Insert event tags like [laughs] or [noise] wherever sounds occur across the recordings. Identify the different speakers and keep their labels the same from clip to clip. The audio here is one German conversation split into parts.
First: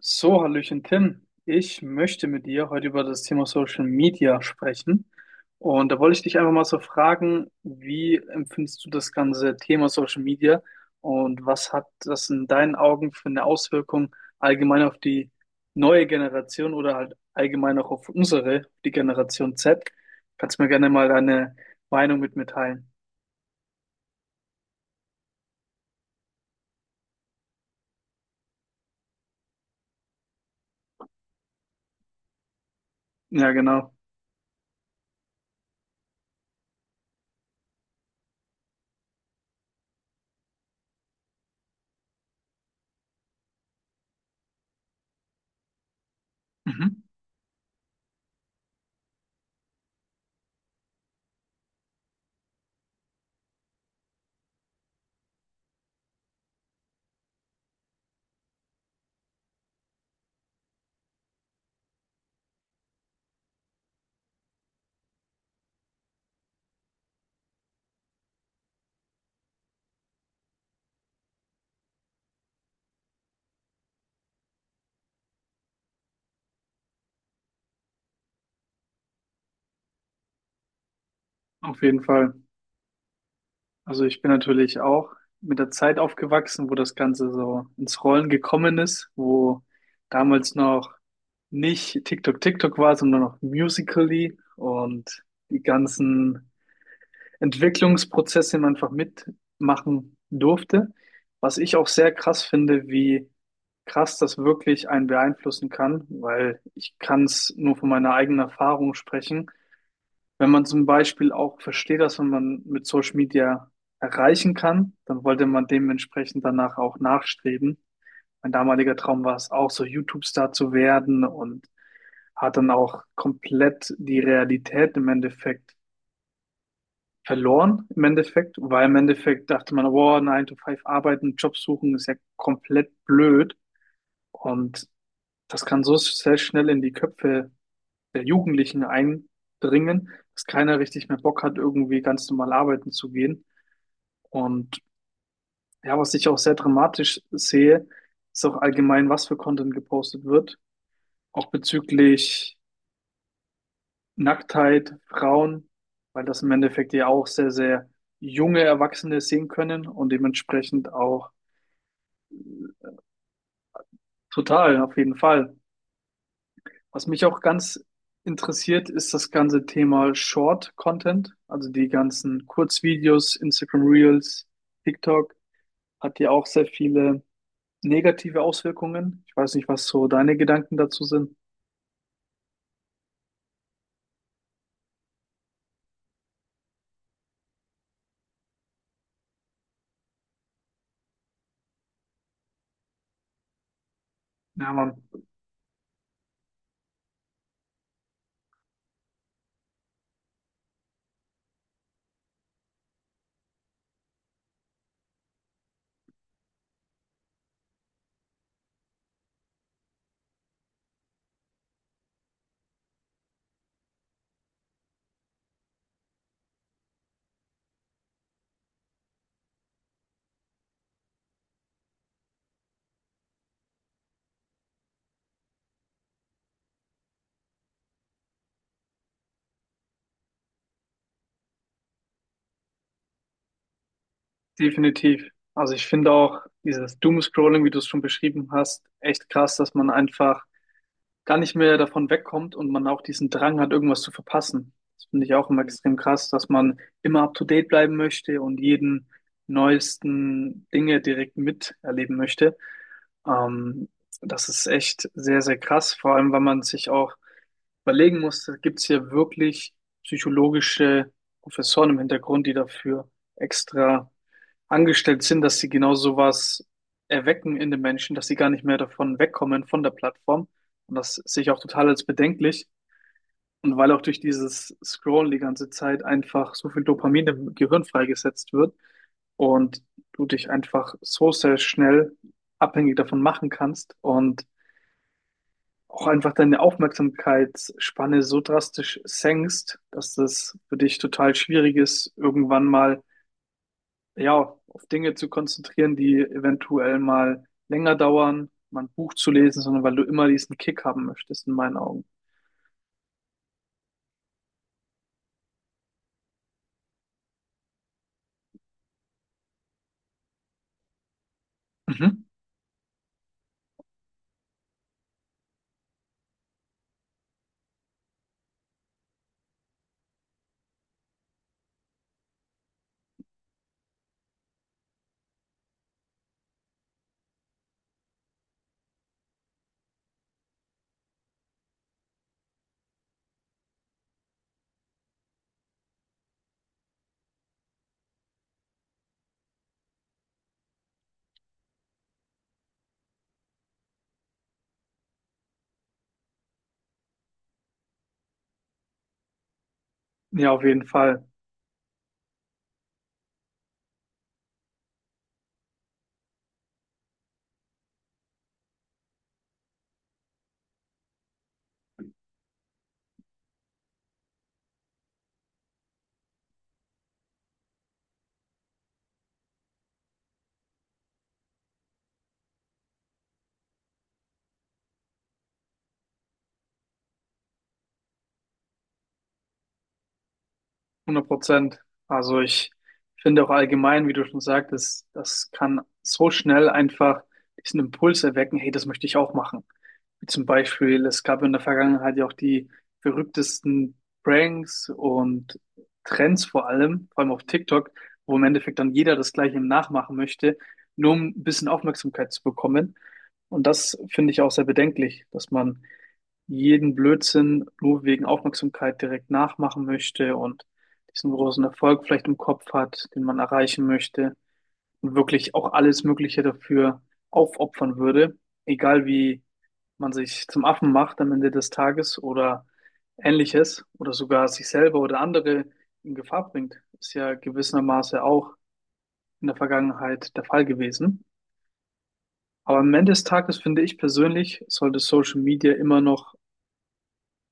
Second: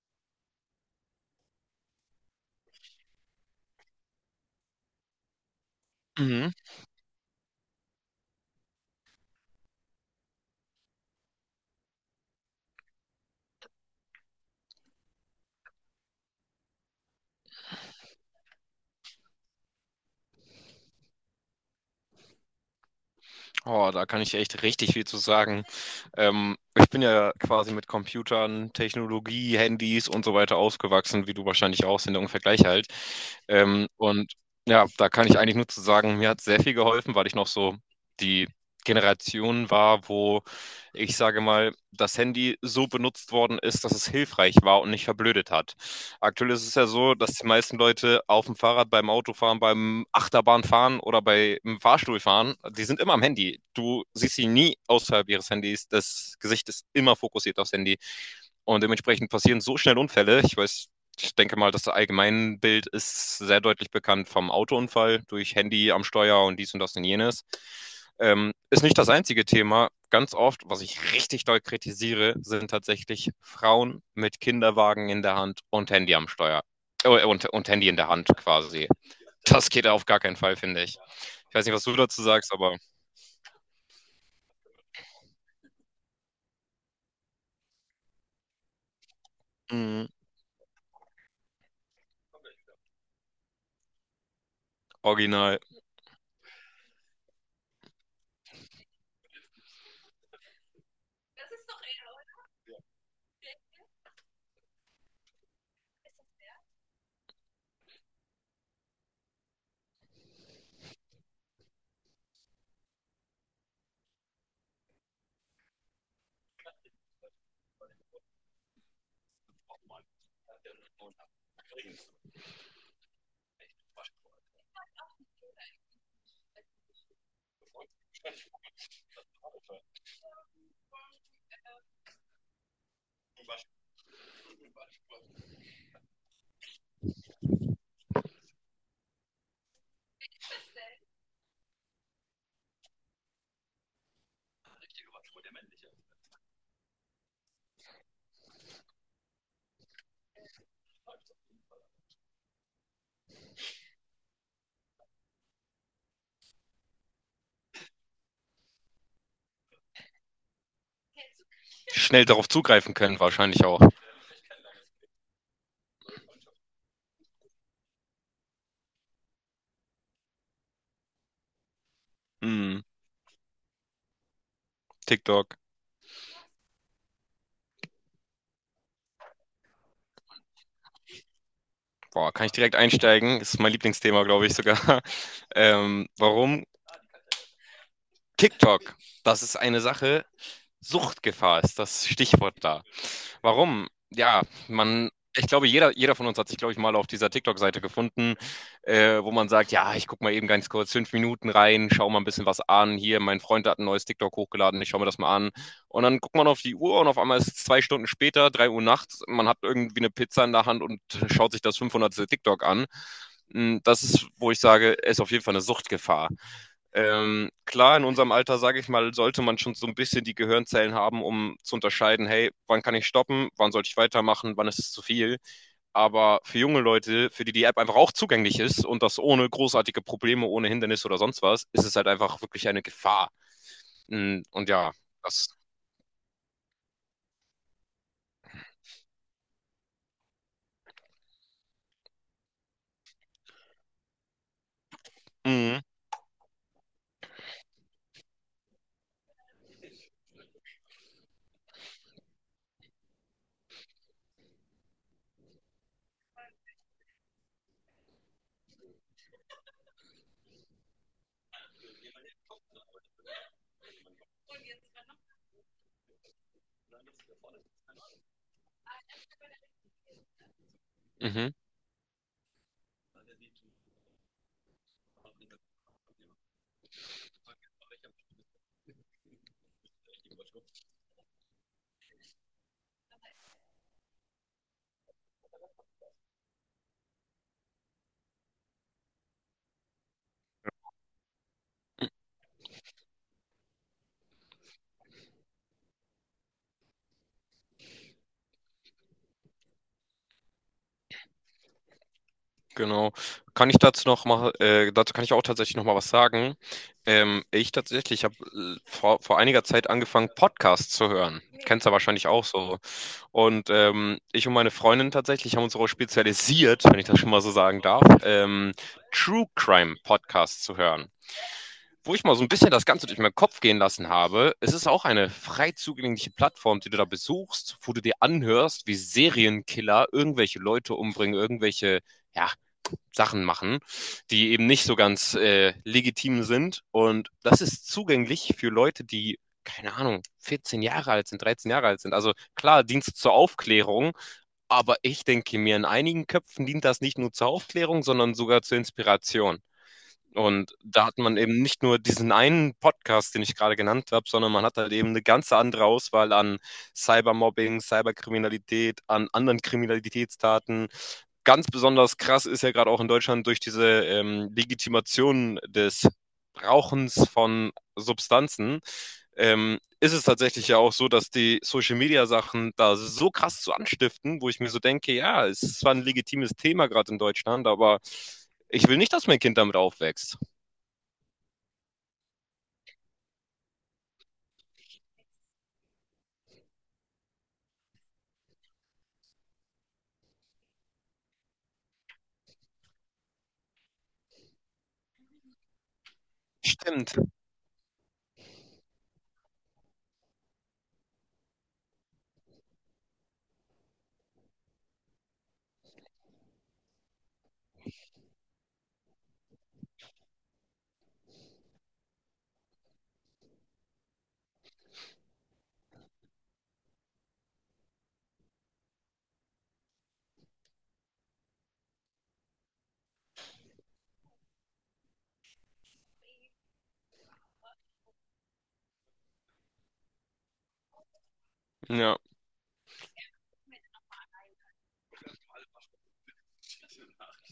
Speaker 1: So, Hallöchen Tim. Ich möchte mit dir heute über das Thema Social Media sprechen. Und da wollte ich dich
Speaker 2: Mhm.
Speaker 1: einfach mal so fragen, wie empfindest du das ganze Thema Social Media und was hat das in deinen Augen für eine Auswirkung allgemein auf die neue Generation oder halt allgemein auch auf unsere, die Generation Z? Kannst du mir gerne mal deine Meinung mitteilen?
Speaker 2: Oh, da kann ich echt richtig viel zu sagen. Ich bin ja quasi mit Computern, Technologie, Handys und so weiter aufgewachsen, wie du wahrscheinlich auch, sind ja ungefähr gleich alt.
Speaker 1: Ja,
Speaker 2: Ähm,
Speaker 1: genau.
Speaker 2: und ja, da kann ich eigentlich nur zu sagen, mir hat sehr viel geholfen, weil ich noch so die Generation war, wo ich sage mal, das Handy so benutzt worden ist, dass es hilfreich war und nicht verblödet hat. Aktuell ist es ja
Speaker 1: Mhm.
Speaker 2: so, dass die meisten Leute auf dem Fahrrad, beim Autofahren, beim Achterbahnfahren oder beim Fahrstuhlfahren, die sind immer am Handy. Du siehst sie nie außerhalb ihres Handys. Das Gesicht ist immer fokussiert aufs Handy. Und dementsprechend passieren so schnell Unfälle. Ich denke mal, das Allgemeinbild ist sehr deutlich bekannt vom Autounfall durch Handy am Steuer und dies und das und jenes. Ist nicht das einzige Thema. Ganz oft, was ich richtig doll kritisiere, sind tatsächlich Frauen mit Kinderwagen in der Hand und Handy am Steuer. Und Handy in der Hand quasi. Das geht auf gar keinen Fall, finde ich. Ich weiß nicht,
Speaker 1: Auf
Speaker 2: was du
Speaker 1: jeden
Speaker 2: dazu
Speaker 1: Fall.
Speaker 2: sagst, aber
Speaker 1: Also ich bin natürlich auch mit der Zeit aufgewachsen, wo das Ganze so ins Rollen gekommen ist, wo
Speaker 2: mm,
Speaker 1: damals noch nicht TikTok war, sondern noch Musical.ly und
Speaker 2: original.
Speaker 1: die ganzen Entwicklungsprozesse man einfach mitmachen durfte. Was ich auch sehr krass finde, wie krass das wirklich einen beeinflussen kann, weil ich kann es nur von meiner eigenen Erfahrung sprechen, wenn man zum Beispiel auch versteht, dass man mit Social Media erreichen kann, dann wollte man dementsprechend danach auch nachstreben. Mein damaliger Traum war es auch, so YouTube-Star zu werden, und hat dann auch komplett die Realität im Endeffekt verloren, im Endeffekt, weil im Endeffekt dachte man, wow, 9 to 5 arbeiten, Job suchen ist ja komplett blöd, und das kann so sehr schnell in die Köpfe der Jugendlichen eindringen, dass keiner richtig mehr Bock hat, irgendwie ganz normal arbeiten zu gehen. Und ja, was ich auch sehr dramatisch sehe, ist auch allgemein, was für Content gepostet wird. Auch bezüglich Nacktheit, Frauen, weil das im Endeffekt ja auch sehr, sehr junge Erwachsene sehen können und dementsprechend auch
Speaker 2: Schnell darauf zugreifen können, wahrscheinlich auch.
Speaker 1: total, auf jeden Fall. Was mich auch ganz interessiert, ist das ganze Thema Short Content, also die ganzen
Speaker 2: Mm,
Speaker 1: Kurzvideos, Instagram Reels, TikTok,
Speaker 2: TikTok.
Speaker 1: hat ja auch sehr viele negative Auswirkungen. Ich weiß nicht, was so deine Gedanken dazu sind.
Speaker 2: Boah, kann ich direkt einsteigen? Ist mein Lieblingsthema, glaube ich sogar. Warum? TikTok, das ist eine Sache. Suchtgefahr ist das Stichwort da. Warum? Ja,
Speaker 1: Ja, Mann,
Speaker 2: man, ich glaube, jeder von uns hat sich, glaube ich, mal auf dieser TikTok-Seite gefunden, wo man sagt, ja, ich gucke mal eben ganz kurz 5 Minuten rein, schau mal ein bisschen was an. Hier, mein Freund hat ein neues TikTok hochgeladen, ich schaue mir das mal an. Und dann guckt man auf die Uhr und auf einmal ist es 2 Stunden später, 3 Uhr nachts, man hat irgendwie eine Pizza in der Hand und schaut sich das 500. TikTok an. Mm, das ist, wo ich sage, ist auf jeden Fall eine Suchtgefahr. Klar, in unserem Alter, sage ich mal, sollte man schon so ein bisschen die Gehirnzellen haben, um zu unterscheiden, hey, wann kann ich stoppen, wann sollte ich weitermachen, wann ist es zu viel. Aber für junge Leute, für die die App einfach auch zugänglich ist und das ohne großartige Probleme, ohne Hindernis oder sonst was, ist es halt einfach wirklich eine Gefahr. Und ja,
Speaker 1: definitiv.
Speaker 2: das.
Speaker 1: Also ich finde auch dieses Doomscrolling, wie du es schon beschrieben hast, echt krass, dass man einfach gar nicht mehr davon wegkommt und man auch diesen Drang hat, irgendwas zu verpassen. Das finde ich auch immer
Speaker 2: Mhm,
Speaker 1: extrem krass, dass man immer up to date bleiben möchte und jeden neuesten Dinge direkt miterleben möchte. Ähm, Das ist echt sehr, sehr krass, vor allem, weil man sich auch überlegen muss, gibt es hier wirklich psychologische Professoren im Hintergrund, die dafür extra angestellt sind, dass sie genau sowas erwecken in den Menschen, dass sie gar nicht mehr davon wegkommen von der Plattform. Und das sehe ich
Speaker 2: mhm,
Speaker 1: auch total als bedenklich. Und weil auch durch dieses Scrollen die ganze Zeit einfach so viel Dopamin im Gehirn freigesetzt wird und du dich einfach so sehr schnell abhängig davon machen kannst und auch einfach deine Aufmerksamkeitsspanne so drastisch senkst, dass das für dich total schwierig ist, irgendwann mal, ja, auf Dinge zu konzentrieren, die eventuell mal länger dauern, mal ein Buch zu lesen, sondern weil du immer diesen Kick haben möchtest, in meinen Augen.
Speaker 2: genau. Kann ich dazu noch mal, dazu kann ich auch tatsächlich noch mal was sagen. Ich tatsächlich habe vor einiger Zeit angefangen, Podcasts zu hören. Kennst du ja
Speaker 1: Mhm.
Speaker 2: wahrscheinlich auch so. Und ich und meine Freundin tatsächlich haben uns darauf spezialisiert, wenn ich das schon mal so sagen darf, True Crime Podcasts zu hören. Wo ich mal so ein bisschen das Ganze durch meinen Kopf gehen lassen habe, es ist auch eine frei zugängliche Plattform, die du da besuchst, wo du dir anhörst, wie Serienkiller irgendwelche Leute umbringen, irgendwelche, ja, Sachen machen, die eben nicht so ganz legitim sind. Und das ist zugänglich für Leute, die, keine Ahnung, 14 Jahre alt sind, 13 Jahre alt sind. Also klar, Dienst zur Aufklärung, aber ich denke mir, in einigen Köpfen dient das nicht nur zur Aufklärung, sondern sogar zur Inspiration.
Speaker 1: Ja, auf
Speaker 2: Und
Speaker 1: jeden
Speaker 2: da hat
Speaker 1: Fall.
Speaker 2: man eben nicht nur diesen einen Podcast, den ich gerade genannt habe, sondern man hat halt eben eine ganze andere Auswahl an Cybermobbing, Cyberkriminalität, an anderen Kriminalitätstaten. Ganz besonders krass ist ja gerade auch in Deutschland durch diese Legitimation des Rauchens von Substanzen, ist es tatsächlich ja auch so, dass die Social Media Sachen da so krass zu anstiften, wo ich mir so denke, ja, es ist zwar ein legitimes Thema gerade in Deutschland, aber ich will nicht, dass mein Kind damit aufwächst.
Speaker 1: 100%. Also ich finde auch allgemein, wie du schon sagtest, das kann so schnell einfach diesen Impuls erwecken, hey, das möchte ich auch machen. Wie zum Beispiel, es gab in der Vergangenheit ja auch die verrücktesten Pranks und Trends, vor allem,
Speaker 2: Stimmt.
Speaker 1: vor allem auf TikTok, wo im Endeffekt dann jeder das Gleiche nachmachen möchte, nur um ein bisschen Aufmerksamkeit zu bekommen. Und das finde ich auch sehr bedenklich, dass man jeden Blödsinn nur wegen Aufmerksamkeit direkt nachmachen möchte und diesen großen Erfolg vielleicht im Kopf hat, den man erreichen möchte und wirklich auch alles Mögliche dafür aufopfern würde, egal wie man sich zum Affen macht am Ende des Tages oder ähnliches oder sogar sich selber oder andere in Gefahr bringt, ist ja gewissermaßen auch in der Vergangenheit der Fall gewesen.
Speaker 2: Ja,
Speaker 1: Aber am Ende des Tages finde ich persönlich, sollte Social Media immer noch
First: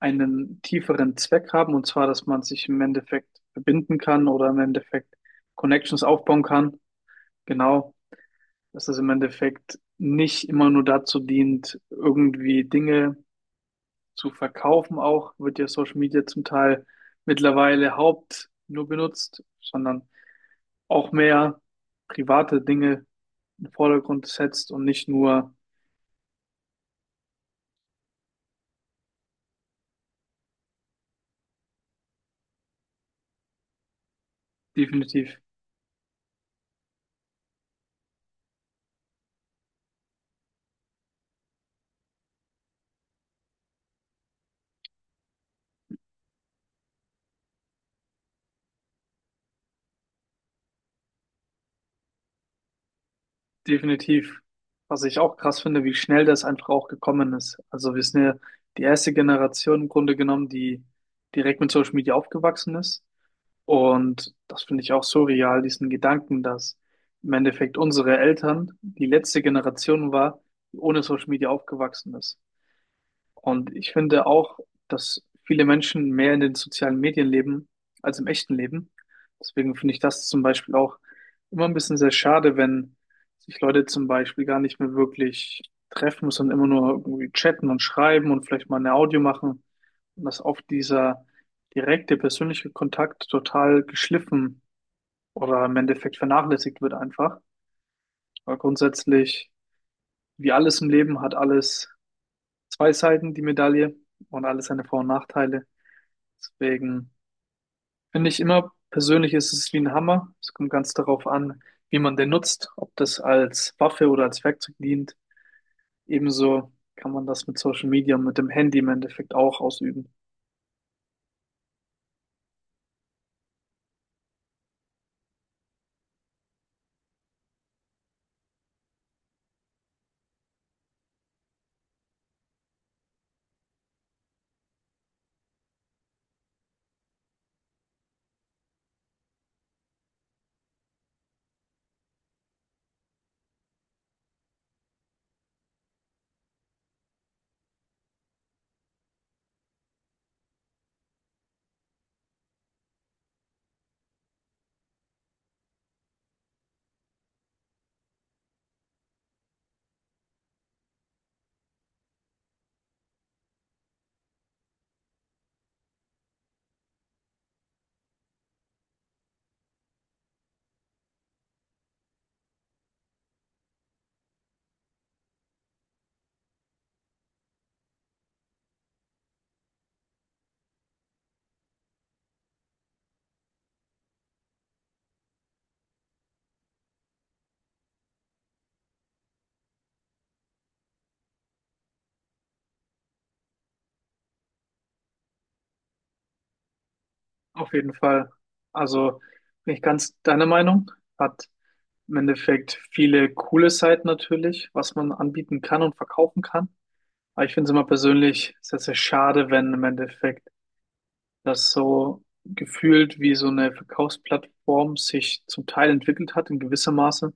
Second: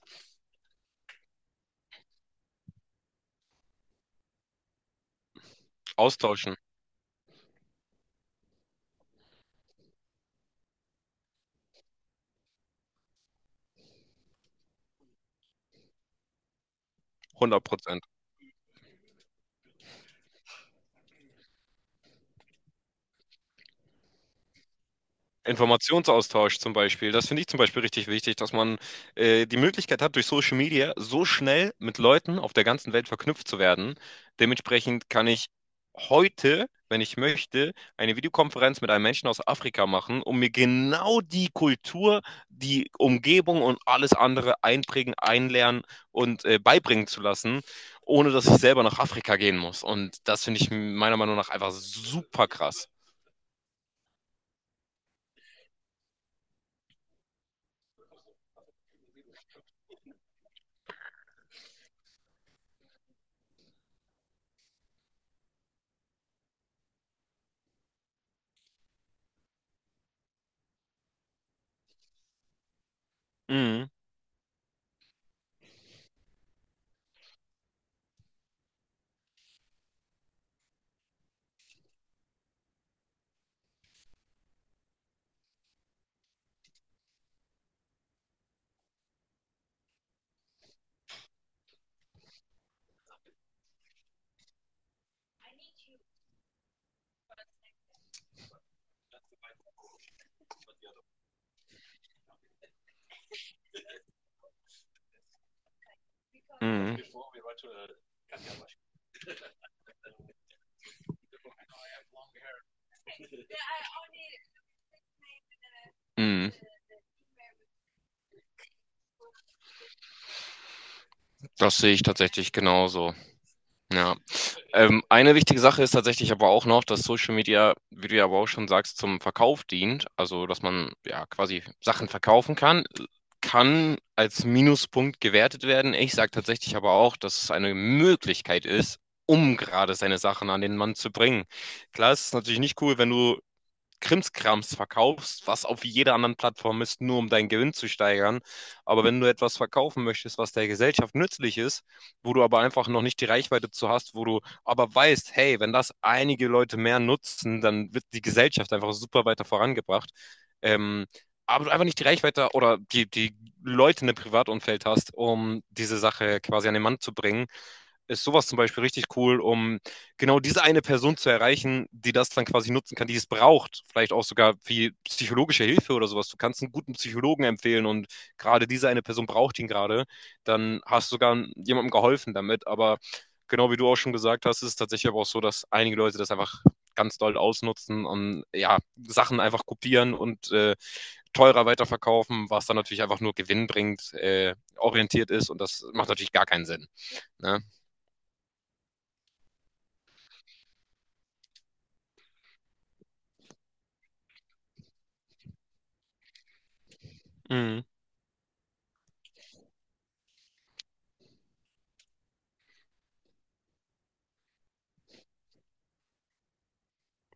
Speaker 1: einen tieferen Zweck haben, und zwar, dass man sich im Endeffekt verbinden kann oder im Endeffekt Connections aufbauen
Speaker 2: austauschen.
Speaker 1: kann. Genau, dass es im Endeffekt nicht immer nur dazu dient, irgendwie Dinge zu verkaufen, auch wird ja Social Media zum Teil
Speaker 2: Hundert
Speaker 1: mittlerweile
Speaker 2: Prozent.
Speaker 1: haupt nur benutzt, sondern auch mehr private Dinge in den Vordergrund setzt und nicht nur
Speaker 2: Informationsaustausch zum Beispiel. Das finde ich zum Beispiel richtig wichtig, dass man die Möglichkeit hat, durch Social Media so schnell mit Leuten auf der ganzen Welt verknüpft zu werden. Dementsprechend
Speaker 1: definitiv,
Speaker 2: kann ich heute, wenn ich möchte, eine Videokonferenz mit einem Menschen aus Afrika machen, um mir genau die Kultur, die Umgebung und alles andere einprägen, einlernen und beibringen zu lassen, ohne dass ich selber nach Afrika gehen muss. Und das finde ich meiner Meinung nach einfach super krass.
Speaker 1: definitiv, was ich auch krass finde, wie schnell das einfach auch gekommen ist. Also wir sind ja die erste Generation im Grunde genommen, die direkt mit Social Media aufgewachsen ist. Und das finde ich auch surreal, diesen Gedanken, dass im Endeffekt unsere Eltern die letzte Generation war, die ohne Social Media aufgewachsen ist. Und
Speaker 2: Mhm.
Speaker 1: ich finde auch, dass viele Menschen mehr in den sozialen Medien leben als im echten Leben. Deswegen finde ich das zum Beispiel auch immer ein bisschen sehr schade, wenn sich Leute zum Beispiel gar nicht mehr wirklich treffen, sondern immer nur irgendwie chatten und schreiben und vielleicht mal eine Audio machen. Und dass oft dieser direkte persönliche Kontakt total geschliffen oder im Endeffekt vernachlässigt wird einfach. Weil grundsätzlich, wie alles im Leben, hat alles zwei Seiten, die Medaille, und alles seine Vor- und Nachteile.
Speaker 2: Mhm.
Speaker 1: Deswegen finde ich immer, persönlich ist es wie ein Hammer. Es kommt ganz darauf an, wie man den nutzt, ob das als Waffe oder als Werkzeug dient.
Speaker 2: Mhm.
Speaker 1: Ebenso kann man das mit Social Media und mit dem Handy im Endeffekt auch ausüben.
Speaker 2: Das sehe ich tatsächlich genauso. Ja. Eine wichtige Sache ist tatsächlich aber auch noch, dass Social Media, wie du ja aber auch schon sagst, zum Verkauf dient. Also, dass man ja quasi Sachen verkaufen kann, kann als Minuspunkt gewertet werden. Ich sage tatsächlich aber auch, dass es eine Möglichkeit ist, um gerade seine Sachen an den Mann zu bringen. Klar, es ist natürlich nicht cool, wenn du Krimskrams verkaufst, was auf jeder anderen Plattform ist, nur um deinen Gewinn zu steigern. Aber wenn du etwas verkaufen möchtest, was der Gesellschaft nützlich ist, wo du aber einfach noch nicht die Reichweite zu hast, wo du aber weißt, hey, wenn das einige Leute mehr nutzen, dann wird die Gesellschaft einfach super weiter vorangebracht. Ähm, aber du einfach nicht die Reichweite oder die Leute in dem Privatumfeld hast, um diese Sache quasi an den Mann zu bringen, ist sowas zum Beispiel richtig cool, um genau diese eine Person zu erreichen, die das dann quasi nutzen kann, die es braucht. Vielleicht auch sogar wie psychologische Hilfe oder sowas. Du kannst einen guten Psychologen empfehlen und gerade diese eine Person braucht ihn gerade. Dann hast du sogar jemandem geholfen damit. Aber genau wie du auch schon gesagt hast, ist es tatsächlich aber auch so, dass einige Leute das einfach ganz doll ausnutzen und ja, Sachen einfach kopieren und teurer weiterverkaufen, was dann natürlich einfach nur gewinnbringend orientiert ist und das macht natürlich gar keinen Sinn. Ne?
Speaker 1: Auf jeden Fall. Also bin ich ganz deiner Meinung. Hat im Endeffekt viele coole Seiten natürlich, was man anbieten kann und verkaufen kann. Aber ich finde es
Speaker 2: Mhm.
Speaker 1: immer persönlich sehr, sehr schade, wenn im Endeffekt dass so gefühlt wie so eine Verkaufsplattform sich zum Teil entwickelt hat in gewisser Maße.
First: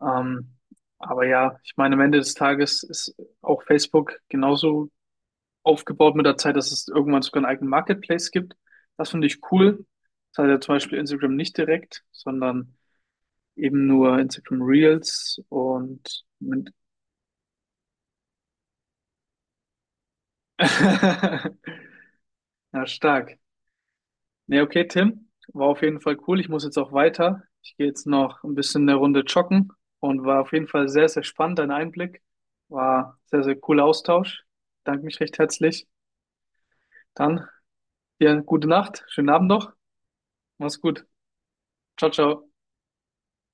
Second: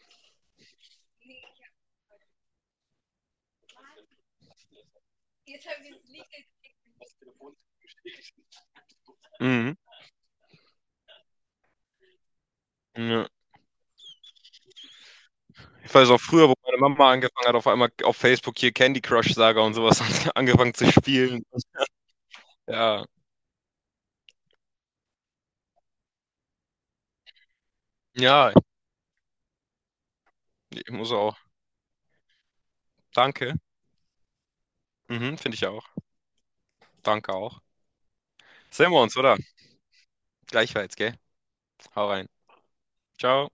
Speaker 1: Ähm, aber ja, ich meine, am Ende des Tages ist auch Facebook genauso aufgebaut mit der Zeit, dass es irgendwann sogar einen eigenen Marketplace gibt. Das finde ich
Speaker 2: Mhm.
Speaker 1: cool. Das hat ja zum Beispiel Instagram nicht direkt, sondern
Speaker 2: Ja.
Speaker 1: eben nur Instagram Reels
Speaker 2: Ich weiß auch
Speaker 1: und
Speaker 2: früher, wo
Speaker 1: mit
Speaker 2: meine Mama angefangen hat, auf einmal auf Facebook hier Candy Crush Saga und sowas [laughs]
Speaker 1: [laughs]
Speaker 2: angefangen zu spielen.
Speaker 1: ja,
Speaker 2: Ja,
Speaker 1: stark. Nee, okay, Tim. War auf jeden Fall cool. Ich muss jetzt auch weiter. Ich gehe jetzt noch
Speaker 2: ja,
Speaker 1: ein bisschen eine Runde joggen und war auf jeden Fall
Speaker 2: ich
Speaker 1: sehr,
Speaker 2: muss
Speaker 1: sehr
Speaker 2: auch.
Speaker 1: spannend, dein Einblick. War sehr, sehr
Speaker 2: Danke.
Speaker 1: cooler Austausch. Danke mich
Speaker 2: Mhm,
Speaker 1: recht
Speaker 2: finde ich auch.
Speaker 1: herzlich.
Speaker 2: Danke
Speaker 1: Dann
Speaker 2: auch.
Speaker 1: dir eine gute
Speaker 2: Sehen wir
Speaker 1: Nacht,
Speaker 2: uns,
Speaker 1: schönen
Speaker 2: oder?
Speaker 1: Abend noch. Mach's
Speaker 2: Gleichfalls,
Speaker 1: gut.
Speaker 2: gell? Hau
Speaker 1: Ciao,
Speaker 2: rein.
Speaker 1: ciao.
Speaker 2: Ciao.